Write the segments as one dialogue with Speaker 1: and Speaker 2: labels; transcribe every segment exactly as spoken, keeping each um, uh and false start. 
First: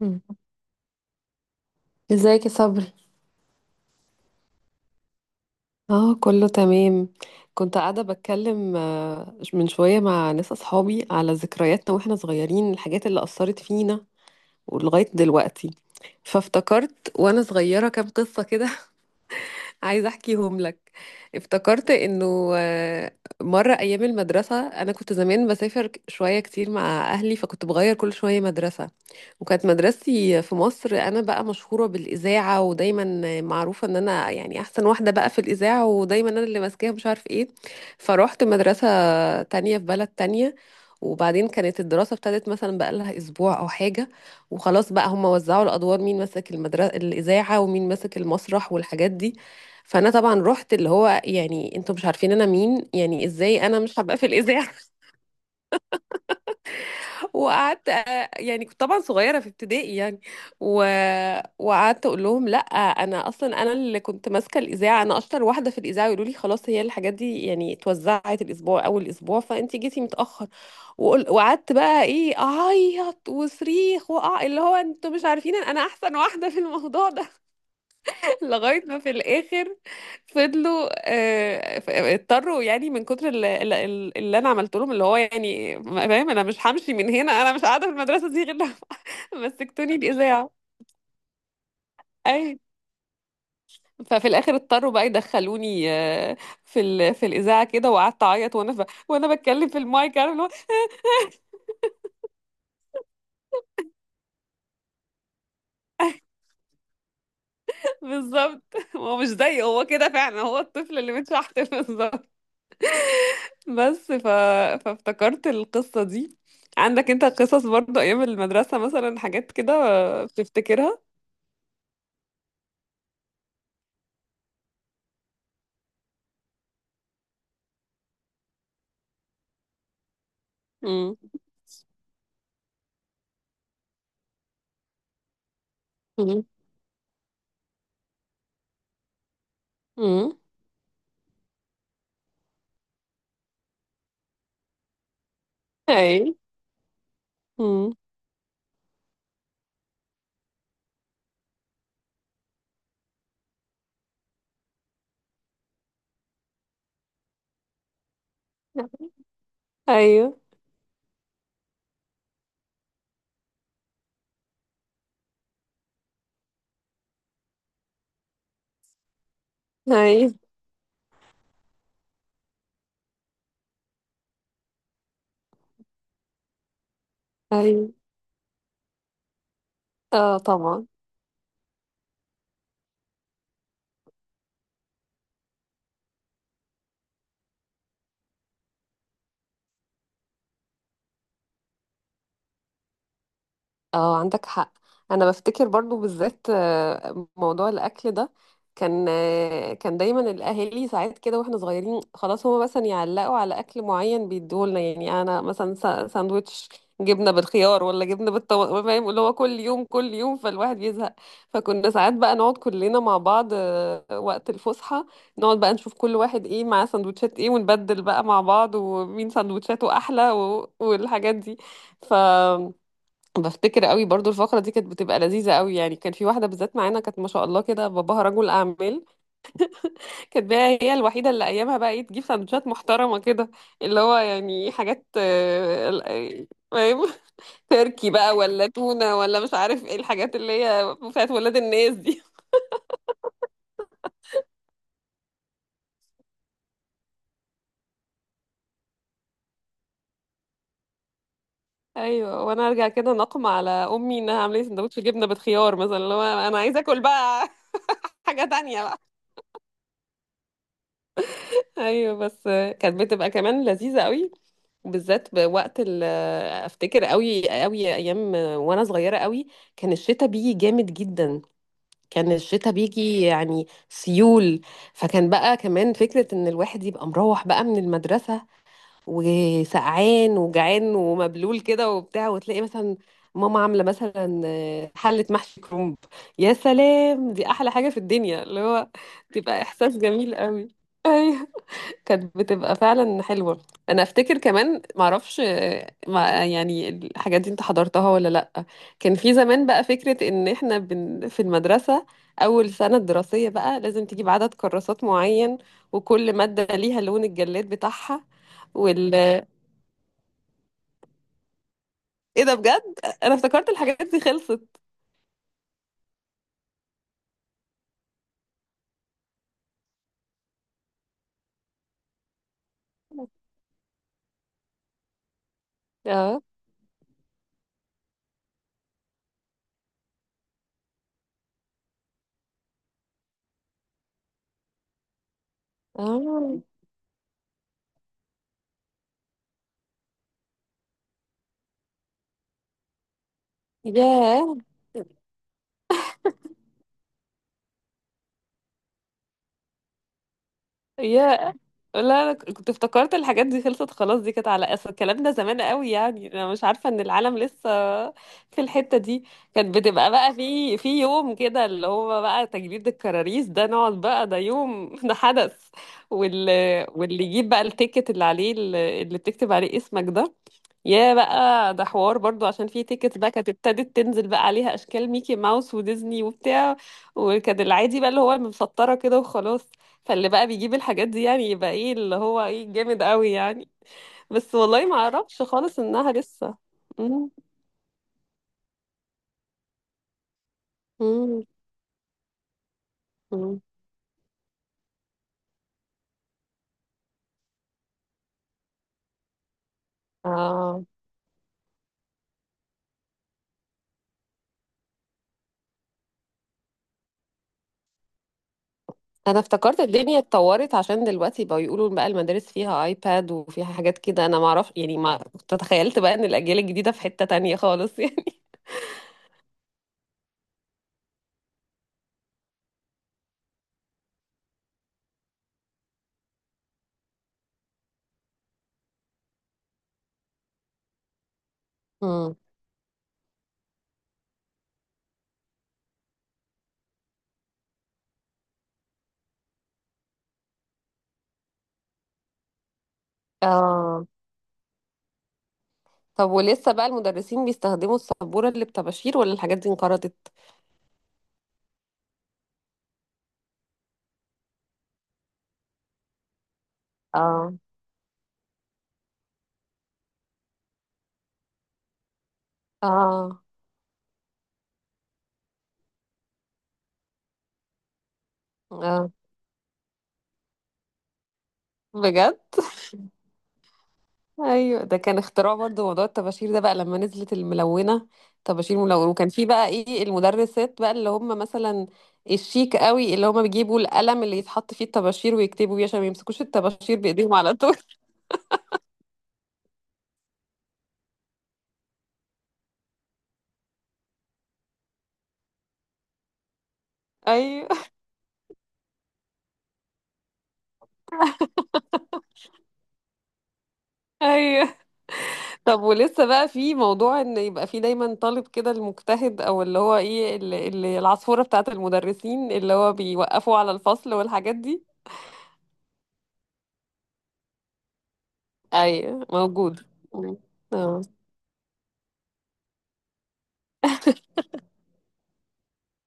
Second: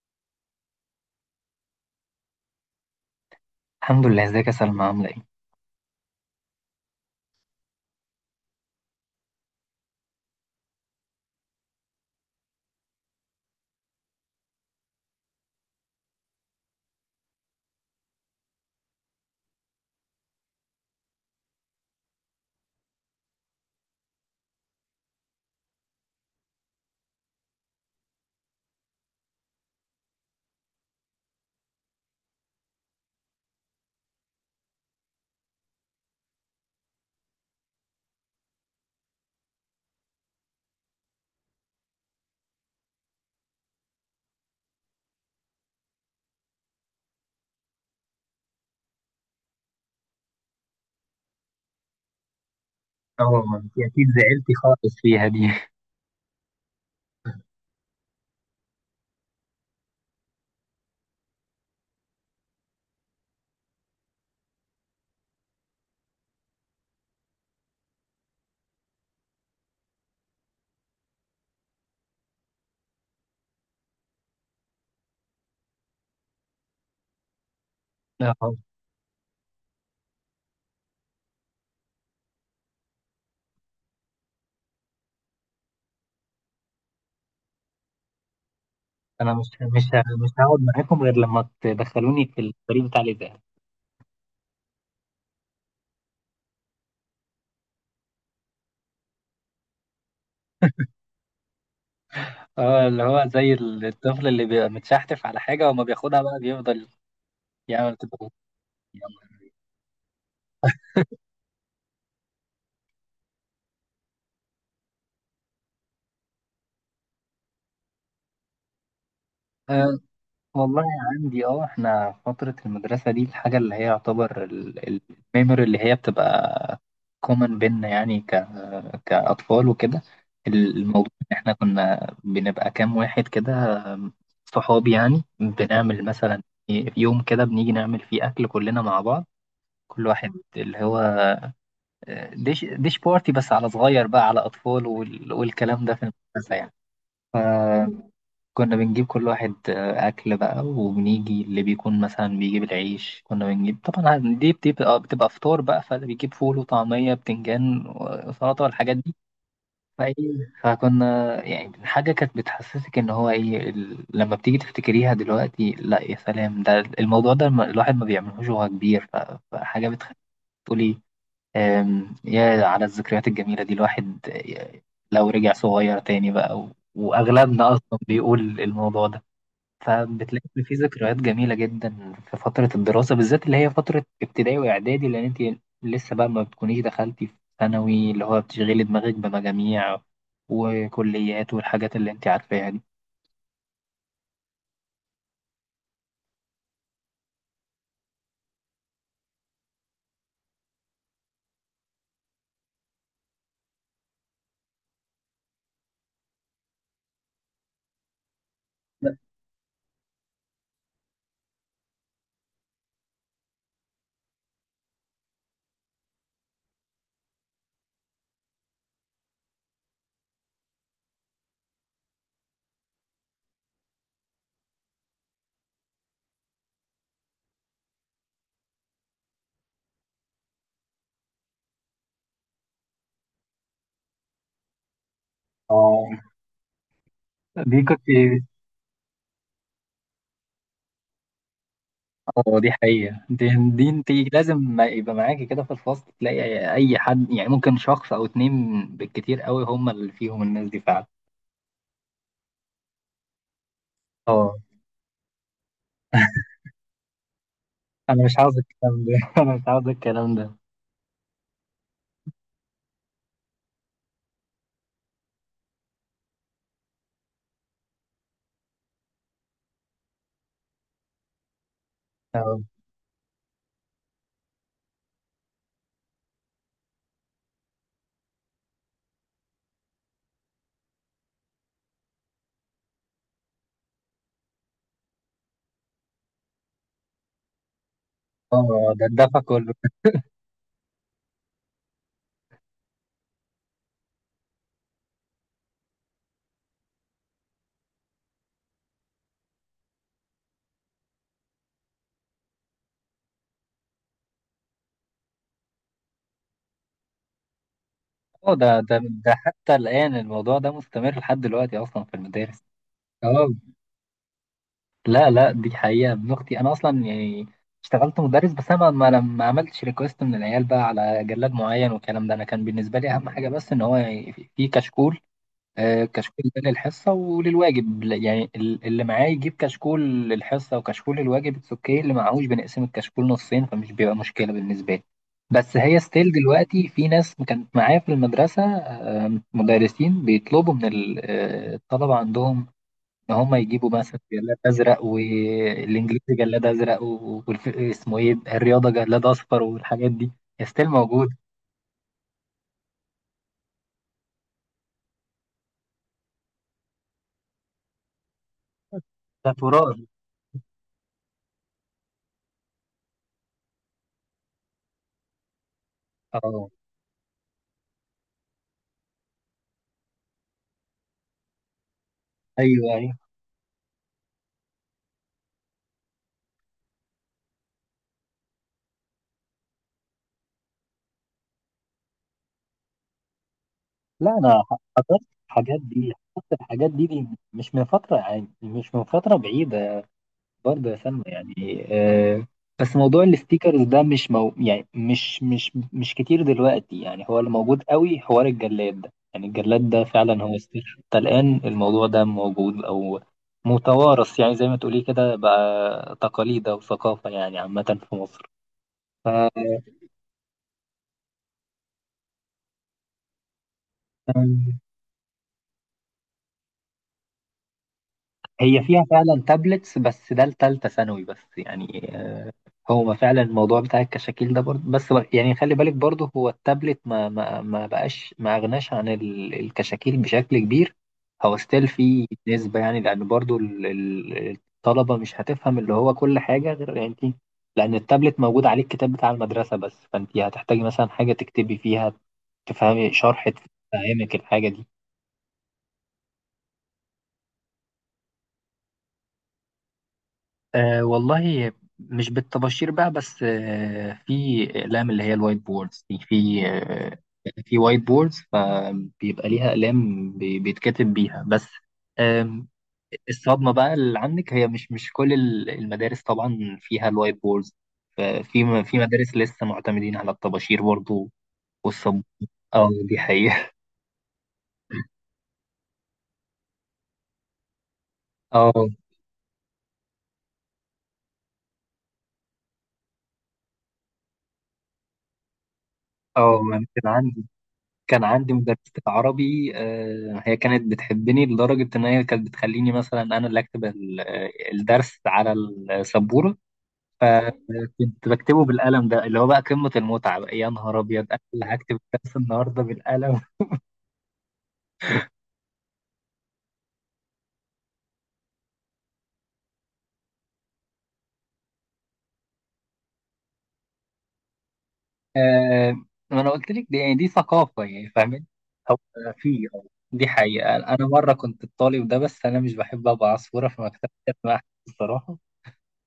Speaker 1: مم. ازيك يا صبري؟
Speaker 2: الحمد لله، ازيك يا سلمى عاملة ايه؟
Speaker 1: اه، كله تمام. كنت قاعدة بتكلم آه، من شوية مع ناس أصحابي على ذكرياتنا واحنا صغيرين، الحاجات اللي أثرت فينا ولغاية دلوقتي. فافتكرت وانا صغيرة كام قصة كده. عايزة احكيهم لك. افتكرت انه آه، مرة ايام المدرسة انا كنت زمان بسافر ك- شوية كتير مع اهلي، فكنت بغير كل شوية مدرسة. وكانت مدرستي في مصر انا بقى مشهورة بالاذاعة، ودايما معروفة ان انا يعني احسن واحدة بقى في الاذاعة، ودايما انا اللي ماسكاها مش عارف ايه. فروحت مدرسة تانية في بلد تانية، وبعدين كانت الدراسة ابتدت مثلا بقالها أسبوع أو حاجة. وخلاص بقى هم وزعوا الأدوار، مين ماسك المدرسة الإذاعة ومين ماسك المسرح والحاجات دي. فانا طبعا رحت، اللي هو يعني انتوا مش عارفين انا مين، يعني
Speaker 2: اه، ما
Speaker 1: ازاي
Speaker 2: انت
Speaker 1: انا مش
Speaker 2: اكيد
Speaker 1: هبقى في
Speaker 2: زعلتي
Speaker 1: الاذاعه.
Speaker 2: خالص فيها دي.
Speaker 1: وقعدت، آه، يعني كنت طبعا صغيره في ابتدائي يعني. و... وقعدت اقول لهم لا، انا اصلا، انا اللي كنت ماسكه الاذاعه، انا اشطر واحده في الاذاعه. يقولوا لي خلاص، هي الحاجات دي يعني اتوزعت الاسبوع، اول اسبوع فانت جيتي متاخر. وقل... وقعدت بقى ايه اعيط وصريخ وأع... اللي هو انتوا مش عارفين انا احسن واحده في الموضوع ده.
Speaker 2: اه،
Speaker 1: لغاية ما في الآخر فضلوا، آه، ف- اضطروا يعني من كتر ال- ال- ال- اللي أنا عملت لهم، اللي هو يعني فاهم أنا مش همشي من هنا، أنا مش قاعدة في المدرسة دي غير لما
Speaker 2: انا مش مش
Speaker 1: مسكتوني
Speaker 2: مش هقعد
Speaker 1: الإذاعة.
Speaker 2: معاكم غير لما تدخلوني في
Speaker 1: أي.
Speaker 2: الفريق بتاع الاذاعه.
Speaker 1: ففي الآخر اضطروا بقى يدخلوني آه، في ال... في الإذاعة كده، وقعدت أعيط وأنا ف... وأنا بتكلم في المايك، عارف اللي هو.
Speaker 2: اه، اللي هو زي الطفل اللي بيبقى متشحتف على حاجه وما بياخدها بقى بيفضل يعمل كده.
Speaker 1: بالظبط. هو مش زيه، هو كده فعلا، هو الطفل اللي متشحت. بالظبط. بس ف... فافتكرت القصة دي. عندك انت قصص برضو ايام المدرسة؟ مثلا حاجات
Speaker 2: آه،
Speaker 1: كده
Speaker 2: والله
Speaker 1: بتفتكرها؟
Speaker 2: عندي. اه، احنا فترة المدرسة دي الحاجة اللي هي يعتبر الميموري اللي هي بتبقى كومن بينا يعني ك... كأطفال وكده. الموضوع
Speaker 1: امم.
Speaker 2: ان احنا كنا بنبقى كام واحد كده صحاب، يعني بنعمل مثلا
Speaker 1: امم.
Speaker 2: يوم كده بنيجي نعمل فيه أكل كلنا مع بعض، كل واحد
Speaker 1: امم.
Speaker 2: اللي هو ديش ديش بارتي، بس على صغير بقى، على أطفال، وال... والكلام ده في
Speaker 1: اي.
Speaker 2: المدرسة يعني.
Speaker 1: امم.
Speaker 2: كنا بنجيب كل واحد آه، أكل بقى، وبنيجي اللي بيكون مثلا بيجيب العيش، كنا بنجيب طبعا، دي بتبقى بتبقى بتبقى فطار بقى، فاللي بيجيب فول وطعمية بتنجان وسلطة والحاجات دي. فإيه
Speaker 1: ايوه،
Speaker 2: فكنا يعني حاجة كانت بتحسسك إن هو إيه ال- لما بتيجي تفتكريها دلوقتي، لا يا سلام ده الموضوع ده الم- الواحد ما بيعملهوش وهو كبير، ف- فحاجة بتخليك
Speaker 1: ايوه،
Speaker 2: تقولي آم، يا على الذكريات الجميلة دي، الواحد آه، لو رجع صغير تاني بقى، و- وأغلبنا
Speaker 1: ايوه.
Speaker 2: أصلا بيقول الموضوع ده.
Speaker 1: اه،
Speaker 2: فبتلاقي إن في
Speaker 1: طبعا.
Speaker 2: ذكريات جميلة جدا في فترة الدراسة، بالذات اللي هي فترة ابتدائي وإعدادي، لأن أنت لسه بقى ما بتكونيش دخلتي في ثانوي اللي هو بتشغلي دماغك بمجاميع وكليات والحاجات اللي أنت عارفاها دي.
Speaker 1: اه، عندك حق. انا بفتكر برضو بالذات آه، موضوع الاكل ده. كان آه، كان دايما الاهالي ساعات كده، واحنا صغيرين خلاص، هما مثلا يعلقوا على اكل معين بيديهولنا، يعني انا مثلا سا- ساندوتش جبنه بالخيار ولا جبنه بالطماطم، فاهم اللي هو كل يوم كل يوم، فالواحد بيزهق. فكنا ساعات بقى نقعد كلنا مع بعض آه، وقت الفسحه، نقعد بقى نشوف كل واحد ايه معاه سندوتشات ايه، ونبدل بقى مع بعض، ومين سندوتشاته احلى و- والحاجات دي. ف بفتكر قوي برضو الفقرة دي كانت بتبقى لذيذة قوي، يعني كان في واحدة بالذات معانا كانت ما شاء الله كده، باباها رجل أعمال. كانت بقى هي الوحيدة اللي أيامها بقى إيه، تجيب سندوتشات محترمة كده، اللي هو يعني حاجات، آه، ال-
Speaker 2: اه.
Speaker 1: آه، فاهم،
Speaker 2: دي كنت
Speaker 1: تركي بقى ولا تونة ولا مش عارف إيه الحاجات اللي هي بتاعت ولاد الناس دي.
Speaker 2: اه دي حقيقة، دي, دي أنت لازم ما يبقى معاكي كده في الفصل، تلاقي أي حد يعني ممكن شخص أو اتنين بالكتير قوي هم اللي فيهم الناس دي فعلا.
Speaker 1: أيوة، وأنا أرجع كده نقم على أمي إنها
Speaker 2: اه.
Speaker 1: عاملة لي سندوتش جبنة بالخيار مثلا، اللي هو أنا عايزة آكل بقى.
Speaker 2: أنا مش
Speaker 1: حاجة
Speaker 2: عاوز
Speaker 1: تانية بقى.
Speaker 2: الكلام ده، أنا مش عاوز الكلام ده.
Speaker 1: أيوة بس آه، كانت بتبقى كمان لذيذة قوي، وبالذات بوقت ال افتكر قوي قوي ايام وانا صغيره قوي، كان الشتاء بيجي جامد جدا، كان
Speaker 2: اه،
Speaker 1: الشتاء بيجي يعني سيول. فكان بقى كمان فكره ان الواحد يبقى مروح بقى من المدرسه وسقعان وجعان ومبلول كده وبتاع، وتلاقي مثلا ماما عامله مثلا حله محشي كرنب. يا سلام، دي احلى حاجه في الدنيا، اللي هو
Speaker 2: آه، ده الدفع
Speaker 1: تبقى
Speaker 2: كله.
Speaker 1: احساس جميل قوي. كانت بتبقى فعلا حلوة. انا افتكر كمان، معرفش، آه، ما يعني الحاجات دي انت حضرتها ولا لا. كان في زمان بقى فكرة ان احنا بن في المدرسة اول سنة دراسية بقى لازم تجيب عدد كراسات معين، وكل مادة ليها لون الجلاد بتاعها
Speaker 2: اه، ده ده
Speaker 1: وال
Speaker 2: ده حتى الآن الموضوع ده مستمر لحد دلوقتي أصلا في
Speaker 1: ايه ده؟
Speaker 2: المدارس.
Speaker 1: بجد انا
Speaker 2: اه،
Speaker 1: افتكرت الحاجات دي خلصت.
Speaker 2: لا لا دي حقيقة. ابن أختي أنا أصلا يعني اشتغلت مدرس، بس أنا ما ما ما عملتش ريكوست من العيال بقى على جلاد معين والكلام ده، أنا كان بالنسبة لي أهم حاجة بس إن هو يعني في في كشكول. آه،
Speaker 1: اه،
Speaker 2: كشكول ده للحصة وللواجب، ل- يعني ال- اللي معاه يجيب كشكول للحصة وكشكول للواجب اتس اوكي، اللي معهوش بنقسم الكشكول نصين فمش بيبقى مشكلة بالنسبة لي. بس هي ستيل
Speaker 1: اه،
Speaker 2: دلوقتي في ناس كانت معايا في المدرسة، آه، مدرسين بيطلبوا من ال- آه، الطلبة عندهم إن هم يجيبوا مثلا جلاد
Speaker 1: ياه،
Speaker 2: أزرق، والإنجليزي جلاد أزرق، و- والف- اسمه إيه، الرياضة جلاد أصفر، والحاجات دي ستيل موجود.
Speaker 1: يا، لا انا كنت افتكرت الحاجات دي خلصت خلاص، دي كانت على اصل الكلام ده زمان قوي، يعني انا مش عارفه ان العالم لسه في الحته دي.
Speaker 2: ده
Speaker 1: كانت
Speaker 2: تراث.
Speaker 1: بتبقى بقى في في يوم كده اللي هو بقى تجديد الكراريس ده، نقعد بقى ده يوم. ده حدث،
Speaker 2: اه،
Speaker 1: واللي واللي يجيب بقى التيكت اللي عليه، اللي بتكتب عليه اسمك ده، يا بقى ده حوار برضو، عشان في
Speaker 2: ايوه أيوة.
Speaker 1: تيكت بقى كانت ابتدت تنزل بقى عليها اشكال ميكي ماوس وديزني وبتاع. وكان العادي بقى اللي هو المسطره كده وخلاص. فاللي بقى بيجيب الحاجات دي يعني يبقى ايه، اللي هو ايه جامد قوي يعني.
Speaker 2: لا
Speaker 1: بس
Speaker 2: انا ح-
Speaker 1: والله ما
Speaker 2: حضرت
Speaker 1: اعرفش خالص
Speaker 2: الحاجات
Speaker 1: انها
Speaker 2: دي،
Speaker 1: لسه.
Speaker 2: حضرت الحاجات دي, دي
Speaker 1: مم.
Speaker 2: مش من فتره، يعني مش من فتره بعيده برضه يا سلمى،
Speaker 1: مم.
Speaker 2: يعني آه بس موضوع
Speaker 1: مم.
Speaker 2: الستيكرز ده مش مو يعني مش مش مش كتير دلوقتي، يعني هو اللي موجود قوي حوار الجلاد ده، يعني الجلاد ده فعلا هو
Speaker 1: اه،
Speaker 2: ستيكر، حتى الان الموضوع ده موجود او متوارث، يعني زي ما تقولي كده بقى تقاليد او ثقافه يعني عامه في مصر.
Speaker 1: انا افتكرت الدنيا اتطورت، عشان دلوقتي بقى يقولوا بقى المدارس فيها ايباد وفيها حاجات كده.
Speaker 2: ف
Speaker 1: انا ما اعرف يعني، ما كنت تخيلت بقى ان الاجيال الجديده في حته تانية خالص. يعني.
Speaker 2: هي فيها فعلا تابلتس، بس ده لتالتة ثانوي بس يعني. آه، هو فعلا الموضوع بتاع الكشاكيل ده برضه، بس بر- يعني خلي بالك، برضه هو التابلت ما ما ما بقاش ما أغناش عن ال- الكشاكيل بشكل كبير. هو ستيل في
Speaker 1: مم.
Speaker 2: نسبة يعني، لأن برضه ال- ال- الطلبة مش هتفهم اللي هو كل حاجة غير يعني انت، لأن التابلت موجود عليه الكتاب بتاع المدرسة بس، فأنت هتحتاجي مثلا حاجة تكتبي فيها، تفهمي شرح،
Speaker 1: اه،
Speaker 2: تفهمك الحاجة دي.
Speaker 1: طب ولسه بقى المدرسين بيستخدموا السبورة اللي بطباشير؟ ولا الحاجات دي انقرضت؟
Speaker 2: أه والله، مش بالطباشير بقى بس. أه، في أقلام اللي هي الوايت بوردز دي. في أه
Speaker 1: اه،
Speaker 2: يعني في وايت بوردز، فبيبقى ليها أقلام بي- بيتكتب بيها بس. آم،
Speaker 1: اه،
Speaker 2: الصدمة بقى اللي عندك، هي مش مش كل ال- المدارس طبعا فيها الوايت بوردز، ففي م- في
Speaker 1: اه،
Speaker 2: مدارس لسه معتمدين على الطباشير برضو والصب
Speaker 1: بجد.
Speaker 2: اه، دي حقيقة.
Speaker 1: ايوه، ده كان اختراع برضو موضوع الطباشير ده بقى لما نزلت الملونة، طباشير
Speaker 2: اه
Speaker 1: ملونة. وكان في بقى ايه المدرسات بقى اللي هم مثلا الشيك قوي، اللي هم بيجيبوا القلم اللي يتحط فيه الطباشير ويكتبوا بيه عشان ما يمسكوش
Speaker 2: اه، ما أنا
Speaker 1: الطباشير
Speaker 2: كان
Speaker 1: بايديهم
Speaker 2: عندي
Speaker 1: على طول.
Speaker 2: كان عندي مدرسة عربي، آه، هي كانت بتحبني لدرجة إن هي كانت بتخليني مثلا أنا اللي أكتب ال- آه، الدرس على السبورة،
Speaker 1: ايوه.
Speaker 2: فكنت بكتبه بالقلم ده اللي هو بقى قمة المتعة بقى، يا نهار أبيض أنا اللي هكتب الدرس النهاردة بالقلم.
Speaker 1: ايوه، طب ولسه بقى في موضوع ان يبقى في دايما طالب كده المجتهد، او اللي هو ايه، اللي اللي العصفورة بتاعت المدرسين اللي هو بيوقفوا على الفصل والحاجات دي؟
Speaker 2: آه، ما أنا قلت لك دي، يعني دي ثقافة يعني فاهمين. أو
Speaker 1: اي
Speaker 2: آه، في آه،
Speaker 1: موجود.
Speaker 2: دي
Speaker 1: مم.
Speaker 2: حقيقة،
Speaker 1: اه،
Speaker 2: أنا مرة كنت الطالب ده، بس أنا مش بحب أبقى عصفورة في مكتبة مع حد، الصراحة.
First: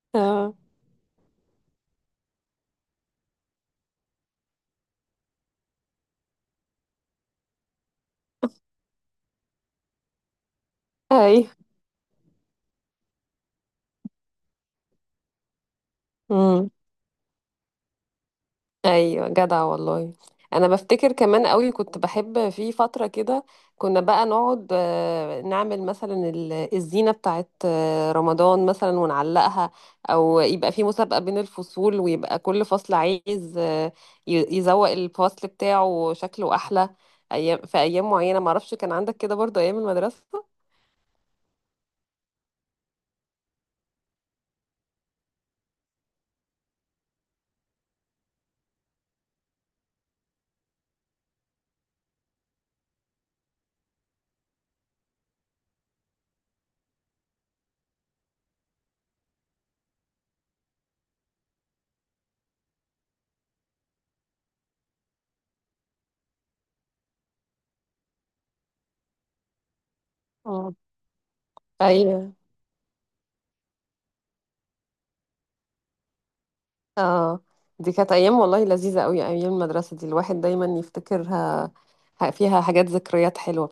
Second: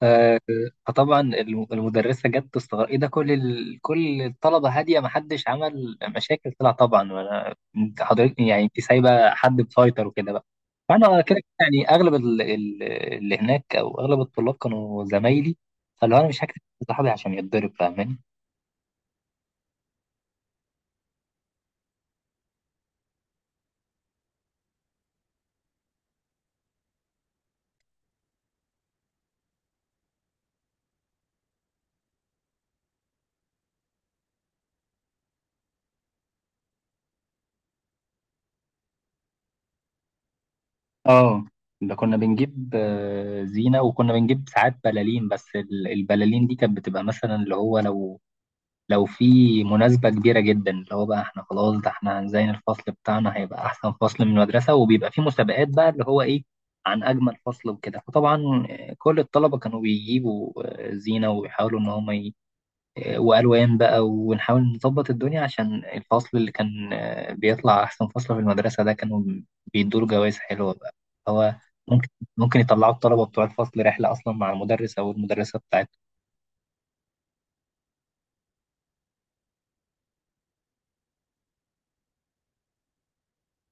Speaker 2: آه،
Speaker 1: اه،
Speaker 2: فطبعا الم- المدرسة جت تستغرب ايه ده، كل ال... كل الطلبة هادية محدش عمل مشاكل، طلع طبعا وانا انت حضرتك يعني انت سايبة حد مسيطر وكده بقى. فانا
Speaker 1: اي،
Speaker 2: كده يعني اغلب ال... ال- اللي هناك او اغلب الطلاب كانوا زمايلي، فاللي هو انا مش هكتب صاحبي عشان يتضرب، فاهماني.
Speaker 1: ايوه جدع والله. انا بفتكر كمان قوي، كنت بحب في فتره كده كنا بقى نقعد آه، نعمل مثلا ال- الزينه بتاعت آه، رمضان مثلا ونعلقها، او يبقى في مسابقه بين الفصول ويبقى كل فصل عايز آه، ي- يزوق الفصل بتاعه شكله احلى، ايام، في ايام معينه، معرفش، كان عندك كده برضو ايام المدرسه؟
Speaker 2: اه. ده كنا بنجيب آه، زينة، وكنا بنجيب ساعات بلالين، بس ال- البلالين دي كانت بتبقى مثلا اللي هو لو لو في مناسبة كبيرة جدا، اللي هو بقى احنا خلاص ده احنا هنزين الفصل بتاعنا، هيبقى أحسن فصل من المدرسة، وبيبقى في مسابقات بقى اللي هو إيه عن أجمل فصل وكده، فطبعا آه، كل الطلبة كانوا بيجيبوا آه، زينة ويحاولوا إن هم ي... آه، وألوان بقى، ونحاول نظبط الدنيا عشان الفصل اللي كان آه، بيطلع أحسن فصل في المدرسة ده، كانوا بيدوا له جوائز حلوة
Speaker 1: اه.
Speaker 2: بقى. هو ممكن
Speaker 1: ايوه.
Speaker 2: ممكن يطلعوا الطلبة بتوع الفصل رحلة أصلا مع المدرس أو المدرسة بتاعتهم.
Speaker 1: اه، دي كانت ايام والله لذيذه قوي، ايام المدرسه دي الواحد دايما يفتكرها، ه- فيها حاجات ذكريات حلوه.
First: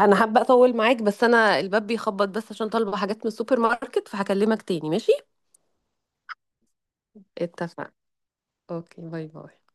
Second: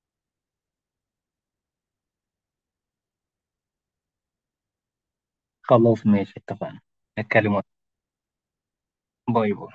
Speaker 1: انا حابه اطول معاك بس انا الباب بيخبط، بس عشان طالبه حاجات من السوبر ماركت، فهكلمك تاني، ماشي؟
Speaker 2: خلاص ماشي اتفقنا، نتكلم وقت.
Speaker 1: اتفقنا. اوكي، باي
Speaker 2: باي
Speaker 1: باي.
Speaker 2: باي.